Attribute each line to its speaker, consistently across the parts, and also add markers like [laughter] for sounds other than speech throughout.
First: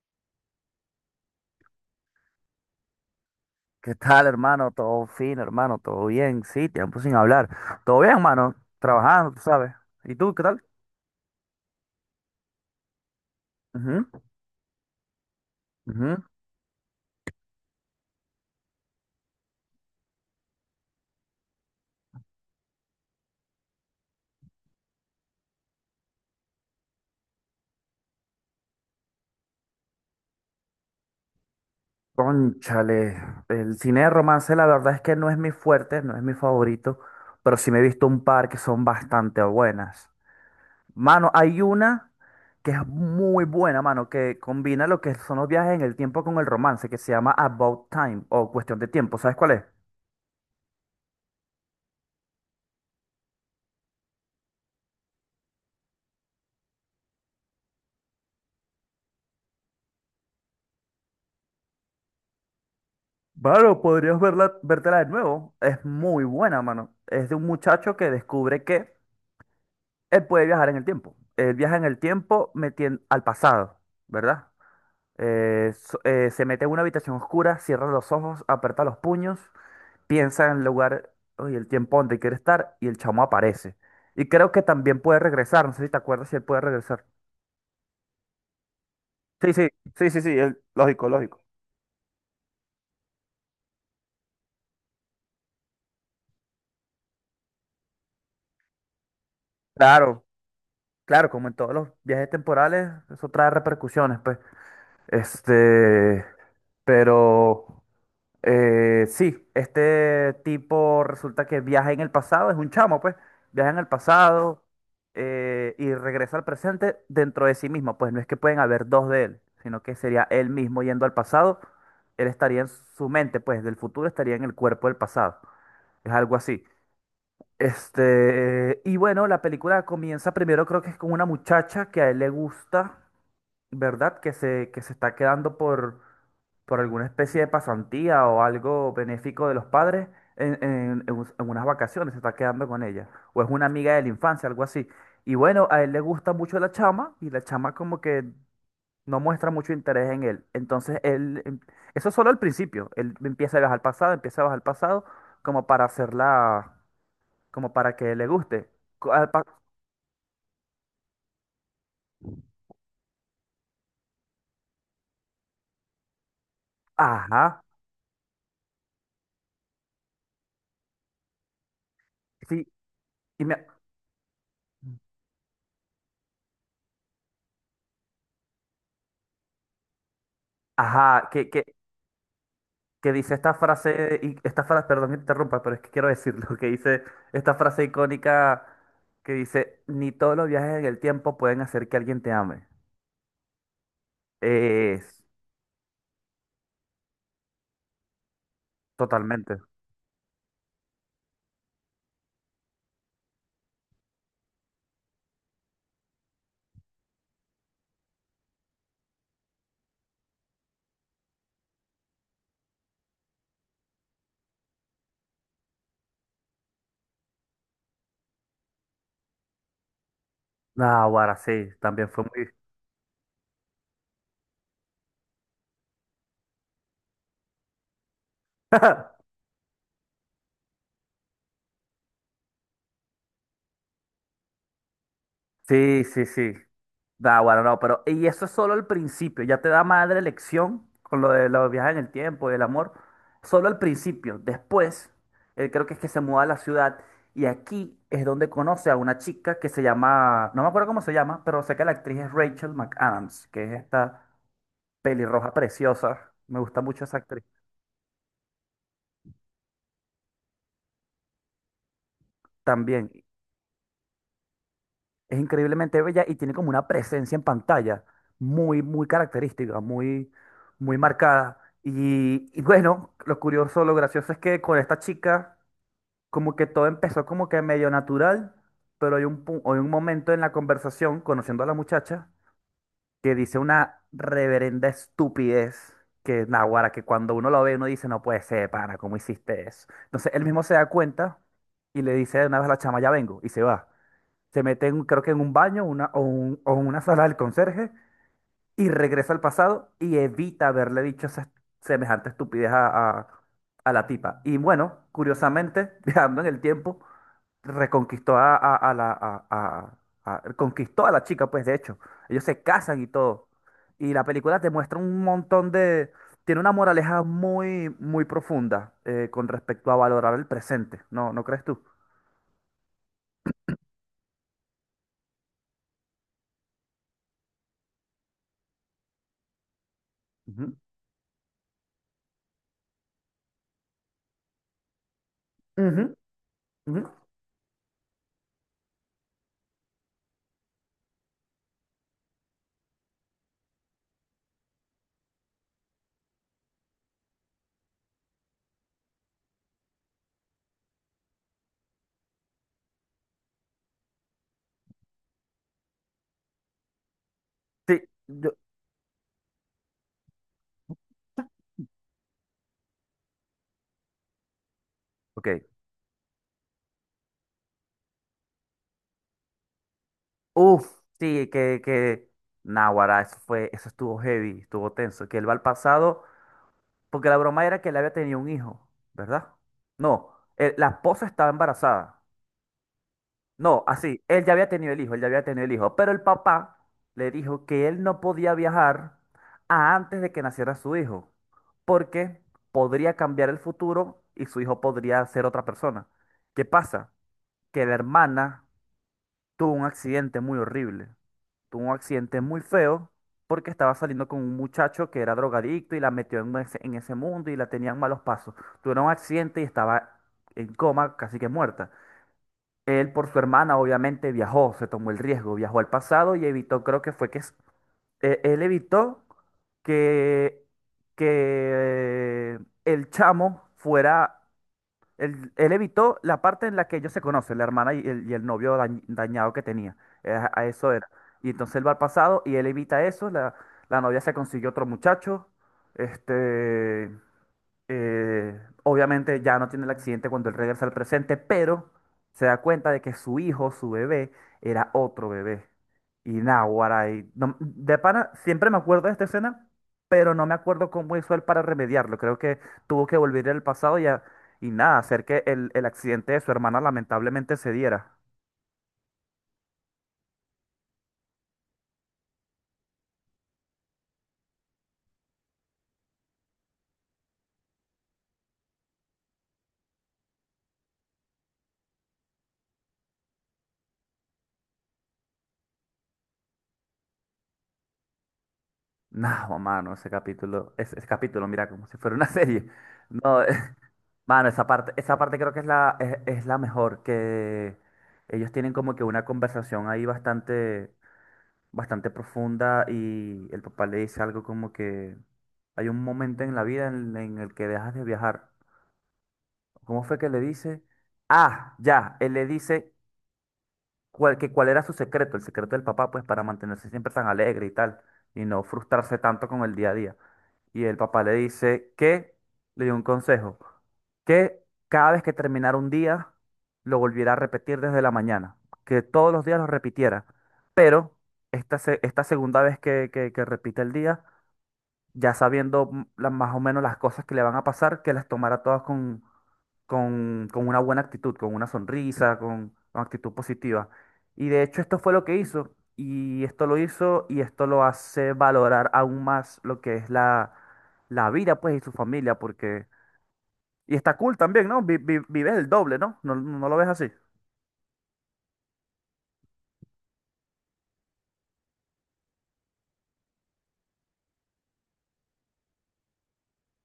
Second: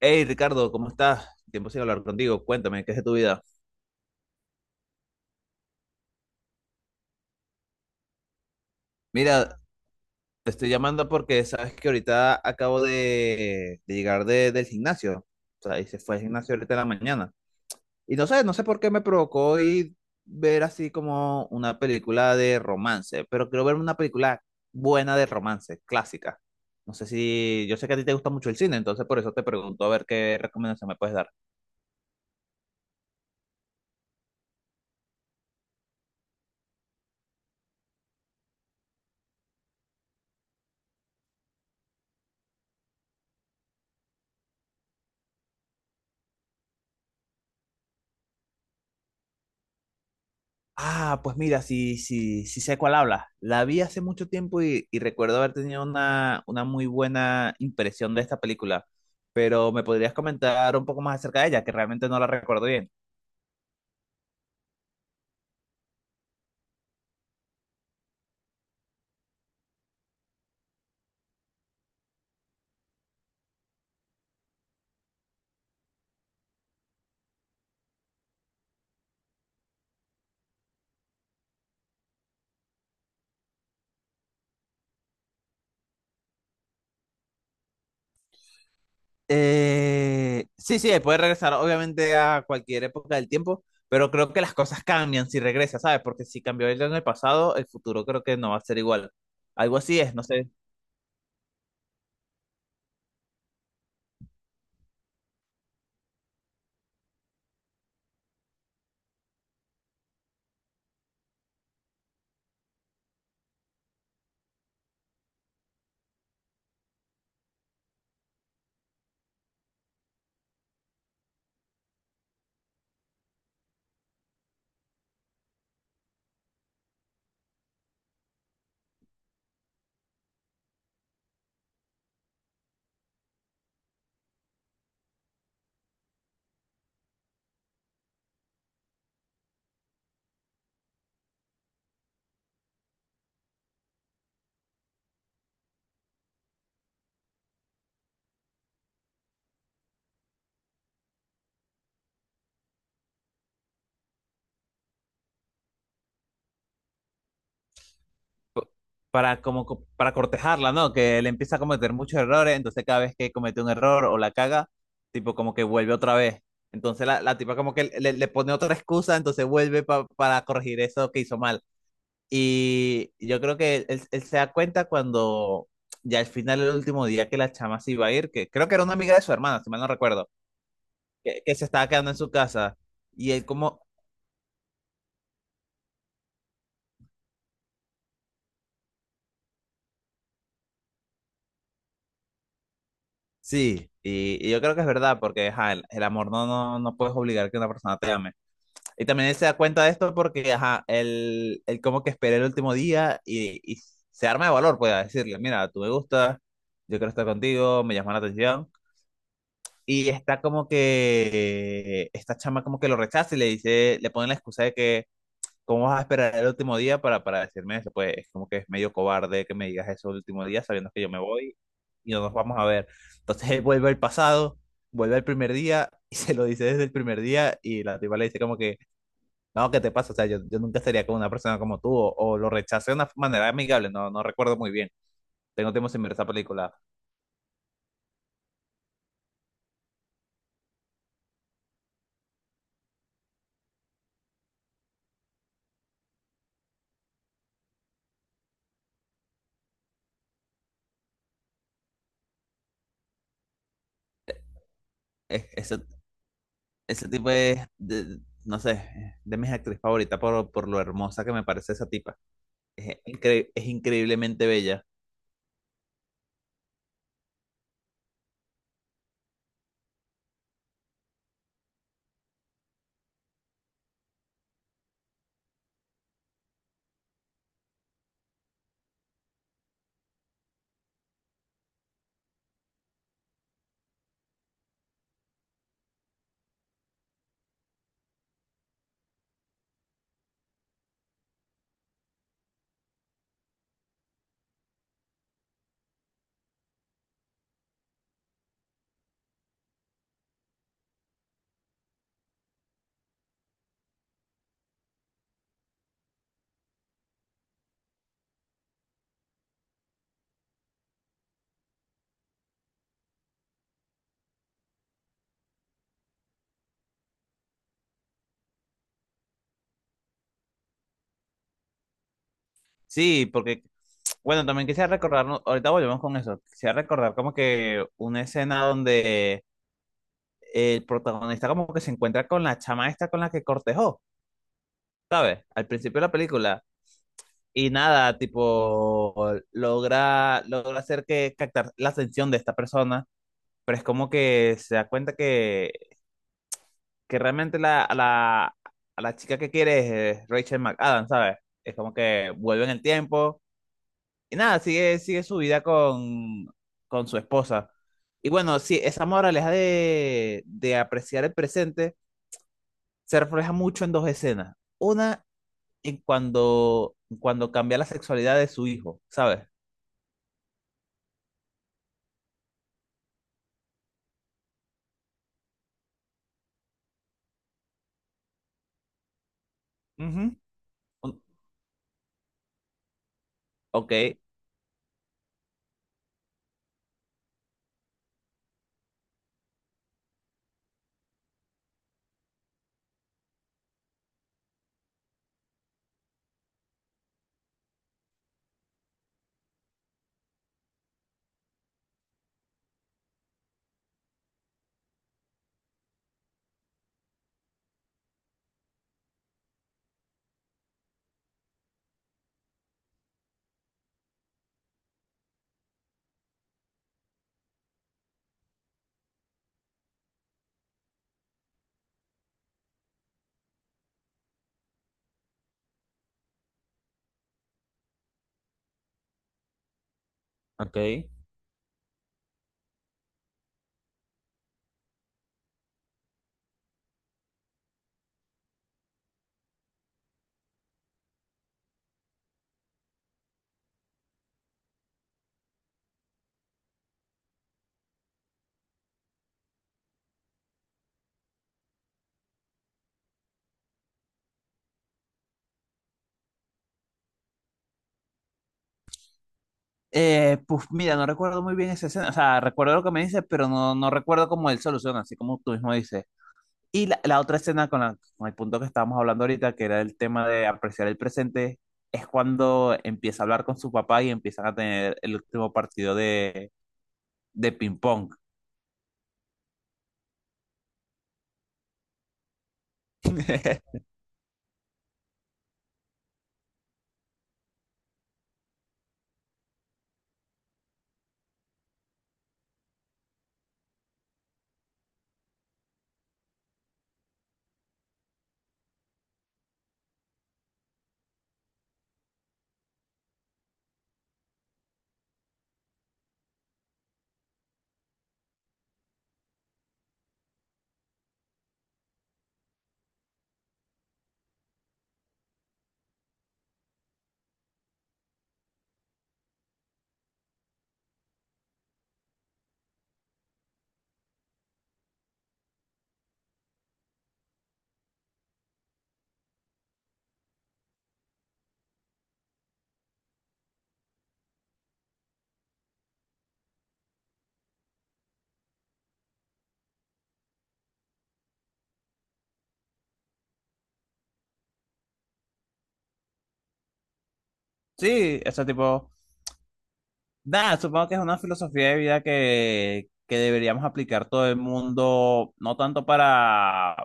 Speaker 1: Hey Ricardo, ¿cómo estás? Tiempo sin hablar contigo. Cuéntame, ¿qué es de tu vida?
Speaker 2: ¿Qué tal, hermano? Todo fino, hermano. Todo bien. Sí, tiempo sin hablar. Todo bien, hermano. Trabajando, tú
Speaker 1: Mira,
Speaker 2: sabes. ¿Y tú, qué
Speaker 1: te
Speaker 2: tal?
Speaker 1: estoy llamando porque sabes que ahorita acabo de
Speaker 2: Ujú,
Speaker 1: llegar del gimnasio. O sea, y se fue al
Speaker 2: ujú.
Speaker 1: gimnasio ahorita en la mañana. Y no sé por qué me provocó ir ver así como una película de romance, pero quiero ver una película buena de romance, clásica. No sé si, yo sé que a ti te gusta mucho el cine, entonces por eso te pregunto a ver qué recomendación me puedes dar.
Speaker 2: Cónchale, el cine de romance la verdad es que no es mi fuerte, no es mi favorito, pero sí me he visto un par que son bastante buenas. Mano, hay una que es muy buena, mano, que combina lo que son los viajes en el tiempo con el romance, que se llama About Time o Cuestión de Tiempo. ¿Sabes cuál es?
Speaker 1: Ah, pues mira, sí, sí, sí sé cuál habla. La vi hace mucho tiempo y recuerdo haber tenido una muy buena impresión de esta película, pero ¿me podrías comentar un poco más acerca de ella, que realmente no la recuerdo bien?
Speaker 2: Claro, podrías verla, vértela de nuevo. Es muy buena, mano. Es de un muchacho que descubre que él puede viajar en el tiempo. Él viaja en el tiempo al pasado, ¿verdad? Se mete en una habitación oscura, cierra los ojos, aprieta los puños, piensa en el lugar y el tiempo donde quiere estar y el chamo aparece. Y creo que también puede regresar. No sé si te acuerdas si él puede regresar. Sí, sí, sí, sí, sí,
Speaker 1: Sí,
Speaker 2: lógico,
Speaker 1: puede
Speaker 2: lógico.
Speaker 1: regresar obviamente a cualquier época del tiempo, pero creo que las cosas cambian si regresa, ¿sabes? Porque si cambió él en el pasado, el futuro creo que no va a ser igual. Algo así es, no
Speaker 2: Claro,
Speaker 1: sé.
Speaker 2: claro, como en todos los viajes temporales, eso trae repercusiones, pues. Este, pero sí, este tipo resulta que viaja en el pasado, es un chamo, pues, viaja en el pasado y regresa al presente dentro de sí mismo, pues no es que pueden haber dos de él, sino que sería él mismo yendo al pasado, él estaría en su mente, pues, del futuro estaría en el cuerpo del pasado, es algo así. Este, y bueno, la película comienza primero creo que es con una muchacha que a él le gusta. ¿Verdad? Que se está quedando por alguna especie de pasantía o algo benéfico de los padres en unas vacaciones, se está quedando con ella. O es una amiga de la infancia, algo así. Y bueno, a él le gusta mucho la chama y la chama como que no muestra mucho interés en él. Entonces eso es solo al principio, él empieza a viajar al pasado, empieza a bajar al pasado como para hacerla, como para que le guste. Co- al
Speaker 1: Para
Speaker 2: pa-
Speaker 1: como para cortejarla, ¿no? Que él empieza a cometer muchos errores, entonces cada vez que comete un error o la caga, tipo como que vuelve otra vez. Entonces la tipa
Speaker 2: Ajá,
Speaker 1: como que le pone otra excusa, entonces vuelve para corregir eso que hizo mal.
Speaker 2: sí,
Speaker 1: Y yo
Speaker 2: y
Speaker 1: creo
Speaker 2: me...
Speaker 1: que él se da cuenta cuando ya al final, el último día que la chama se iba a ir, que creo que era una amiga de su hermana, si mal no recuerdo,
Speaker 2: Ajá, que,
Speaker 1: que
Speaker 2: que
Speaker 1: se estaba quedando en su casa.
Speaker 2: que
Speaker 1: Y
Speaker 2: dice
Speaker 1: él
Speaker 2: esta
Speaker 1: como,
Speaker 2: frase, y- esta frase, perdón que te interrumpa, pero es que quiero decirlo, [laughs] que dice esta frase icónica que dice, ni todos los viajes en el tiempo pueden hacer que alguien te ame.
Speaker 1: sí, y yo creo que es verdad,
Speaker 2: Es
Speaker 1: porque ajá, el amor no puedes obligar que una persona te ame. Y también él se da
Speaker 2: totalmente.
Speaker 1: cuenta de esto porque, ajá, él como que espera el último día y se arma de valor, pues, a decirle, mira, tú me gustas, yo quiero estar contigo, me llama la atención. Y está como que, esta chama como que lo rechaza y le dice, le pone la excusa de que, ¿cómo vas a esperar el último día para decirme eso? Pues es como que es medio cobarde que me digas eso el último día sabiendo que
Speaker 2: Ah,
Speaker 1: yo me
Speaker 2: ahora sí,
Speaker 1: voy
Speaker 2: también
Speaker 1: y no
Speaker 2: fue
Speaker 1: nos
Speaker 2: muy.
Speaker 1: vamos a ver. Entonces él vuelve al pasado, vuelve al primer día y [laughs] se lo dice desde el primer día y la tipa le dice como que
Speaker 2: [laughs]
Speaker 1: no, ¿qué te pasa? O sea, yo nunca estaría con una persona como tú, o lo rechacé de una manera amigable, no recuerdo muy bien. Tengo tiempo sin
Speaker 2: Sí,
Speaker 1: ver esa
Speaker 2: sí, sí.
Speaker 1: película.
Speaker 2: Bueno, no, pero y eso es solo el principio, ya te da madre lección con lo de los viajes en el tiempo y el amor, solo al principio, después, él creo que es que se muda a la ciudad y aquí es donde conoce a una chica que se llama, no me acuerdo cómo se llama, pero sé que la actriz es Rachel McAdams, que es esta
Speaker 1: Es-
Speaker 2: pelirroja
Speaker 1: ese,
Speaker 2: preciosa, me gusta mucho
Speaker 1: ese
Speaker 2: esa
Speaker 1: tipo
Speaker 2: actriz
Speaker 1: es, no sé, de mis actrices favoritas por lo hermosa que me parece esa tipa. Es,
Speaker 2: también,
Speaker 1: es increíblemente bella.
Speaker 2: es increíblemente bella y tiene como una presencia en pantalla muy, muy característica, muy, muy marcada. Y bueno, lo curioso, lo gracioso es que con esta chica, como que todo empezó como que medio natural, pero hay un momento en la conversación, conociendo a la muchacha, que dice una reverenda estupidez. Que naguará, que cuando uno lo ve, uno dice, no puede ser, pana, ¿cómo hiciste eso? Entonces él mismo se da cuenta y le dice de una vez a la chama, ya vengo, y se va, se mete en, creo que en un baño, o en una sala del conserje y regresa al pasado y evita haberle dicho esa semejante estupidez a la tipa. Y bueno, curiosamente, [laughs] viajando en el tiempo, reconquistó a la... a- conquistó a la chica, pues de hecho. Ellos se casan y todo. Y la película te muestra un montón de. Tiene una moraleja muy, muy profunda con respecto a valorar el presente. ¿No, no crees tú?
Speaker 1: Sí, porque, bueno, también quisiera recordar, ¿no? Ahorita volvemos con eso, quisiera recordar como que una escena donde
Speaker 2: Ujú,
Speaker 1: el protagonista como que se encuentra con la chama esta con la que cortejó, ¿sabes? Al principio de la
Speaker 2: ujú,
Speaker 1: película.
Speaker 2: ujú.
Speaker 1: Y nada, tipo, logra hacer que captar la atención de esta persona, pero es como que se da cuenta que realmente a la chica que quiere es Rachel McAdams, ¿sabes? Es como que vuelve en el tiempo y nada, sigue su vida con su esposa.
Speaker 2: Sí,
Speaker 1: Y
Speaker 2: yo-
Speaker 1: bueno, sí, esa moraleja de apreciar el presente se refleja mucho en dos escenas. Una,
Speaker 2: ok.
Speaker 1: en cuando, cuando cambia la sexualidad de su hijo, ¿sabes?
Speaker 2: Uf, sí. Náguara, eso estuvo heavy, estuvo tenso, que él va al pasado, porque la broma era que él había tenido un hijo, ¿verdad? No,
Speaker 1: Ujú.
Speaker 2: la esposa estaba embarazada. No,
Speaker 1: Ok.
Speaker 2: así, él ya había tenido el hijo, él ya había tenido el hijo, pero el papá le dijo que él no podía viajar a antes de que naciera su hijo, porque podría cambiar el futuro y su hijo podría ser otra persona. ¿Qué pasa? Que la hermana tuvo un accidente muy horrible tuvo un accidente muy feo porque estaba saliendo con un muchacho que era drogadicto y la metió en ese mundo y la tenían malos pasos. Tuvieron un accidente y estaba en coma, casi que muerta. Él por su hermana obviamente viajó, se tomó el riesgo, viajó al pasado y evitó, creo que fue que él evitó que, que el chamo fuera él, él evitó la parte en la que ellos se conocen, la hermana y y el novio dañado que tenía. A
Speaker 1: Ok.
Speaker 2: eso era. Y entonces él va al pasado y él evita eso. La novia se consiguió otro muchacho. Este. Eh, Obviamente ya no tiene el accidente cuando él regresa al presente, pero se da cuenta de que su hijo, su bebé, era otro bebé. Y náguara, y de pana, siempre me acuerdo de esta escena, pero no me acuerdo cómo hizo él para remediarlo. Creo que tuvo que volver al pasado y nada, hacer que el accidente de su hermana lamentablemente se diera. [laughs]
Speaker 1: Pues mira, no recuerdo muy bien esa escena. O sea, recuerdo lo que me dices, pero no, no recuerdo cómo él soluciona, así como tú mismo dices. Y la otra escena con, con el punto que estábamos hablando ahorita, que era el tema de apreciar el presente, es cuando empieza a hablar con su papá y empiezan a tener el último partido de ping-pong.
Speaker 2: No, mano, ese capítulo, ese capítulo, mira, como si fuera una serie. No, [laughs]
Speaker 1: [laughs]
Speaker 2: Mano, esa parte creo que es la mejor, que ellos tienen como que una conversación ahí bastante, bastante profunda y el papá le dice algo como que hay un momento en la vida en el que dejas de viajar. ¿Cómo fue que le dice? Ah, ya, él le dice cuál, que cuál era su secreto, el secreto del papá, pues para mantenerse siempre tan alegre y tal, y no frustrarse tanto con el día a día. Y el papá le dice que, le dio un consejo, que cada vez que terminara un día, lo volviera a repetir desde la mañana, que todos los días lo repitiera, pero esta segunda vez que repite el día, ya sabiendo más o menos las cosas que le van a pasar, que las tomara todas con, con una buena actitud, con una sonrisa, con actitud positiva. Y de hecho esto fue lo que hizo, y esto lo hizo, y esto lo hace valorar aún más lo que es la vida, pues, y su familia, porque. Y está cool también, ¿no? Vives el doble, ¿no? ¿No, no lo ves así?
Speaker 1: Sí, ese tipo. Nada, supongo que es una filosofía de vida que deberíamos aplicar todo el mundo, no tanto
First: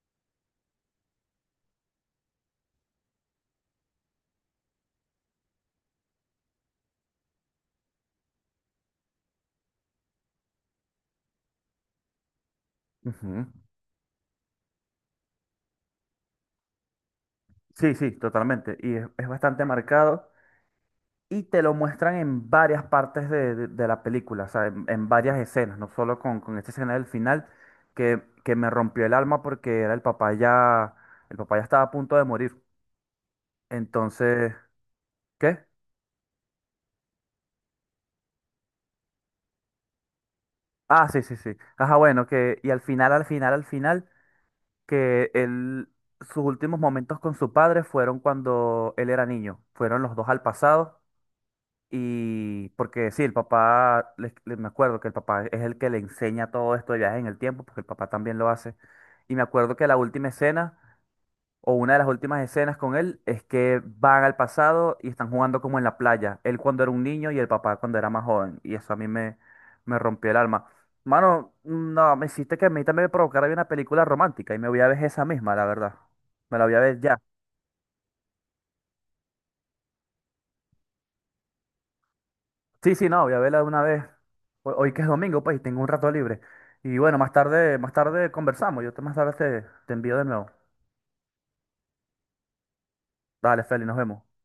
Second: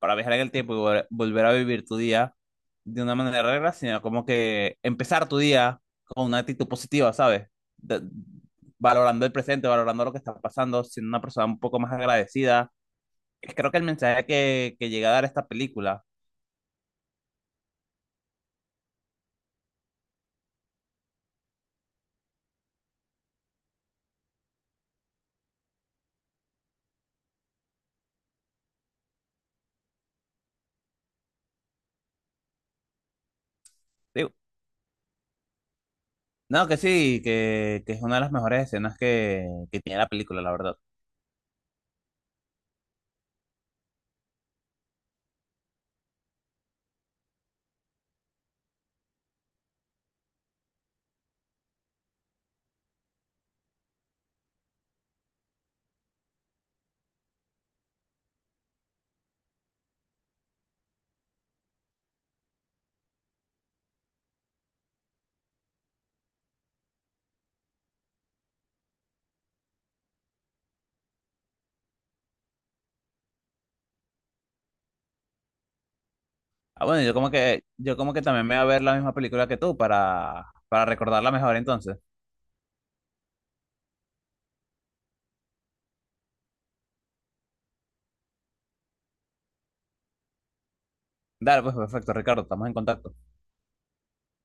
Speaker 1: para viajar en el tiempo y volver a vivir tu día de una manera regla, sino como que empezar tu día con una actitud positiva, ¿sabes? De- valorando el presente, valorando lo que está pasando, siendo una persona un poco más agradecida.
Speaker 2: Ujú.
Speaker 1: Es creo que el mensaje que llega a dar esta película,
Speaker 2: Sí, sí, totalmente. Y es bastante marcado. Y te lo muestran en varias partes de la película, o sea, en varias escenas, no solo con esta escena del final, que me rompió el alma porque era el papá ya estaba a punto de morir.
Speaker 1: digo,
Speaker 2: Entonces, ¿qué?
Speaker 1: no, que sí, que es una de las mejores escenas que tiene la película, la verdad.
Speaker 2: Ah, sí, sí, sí. Ajá, bueno, que, y al final, al final, al final, que él, sus últimos momentos con su padre fueron cuando él era niño, fueron los dos al pasado. Y porque sí, el papá, me acuerdo que el papá es el que le enseña todo esto de viajes en el tiempo, porque el papá también lo hace. Y me acuerdo que la última escena, o una de las últimas escenas con él, es que van al pasado y están jugando como en la playa. Él cuando era un niño y el papá cuando era más joven. Y eso a mí me rompió el alma. Mano, no, me hiciste que a mí también me provocara ver una película romántica y me voy a ver esa misma, la verdad. Me la voy a
Speaker 1: Ah,
Speaker 2: ver
Speaker 1: bueno,
Speaker 2: ya.
Speaker 1: yo como que también me voy a ver la misma película que tú para recordarla mejor entonces.
Speaker 2: Sí, sí, no, voy a verla de una vez. Hoy que es domingo, pues, y tengo un rato libre. Y bueno, más tarde conversamos. Yo te más tarde te envío de nuevo.
Speaker 1: Dale, pues perfecto, Ricardo, estamos en contacto.
Speaker 2: Dale, Feli, nos vemos.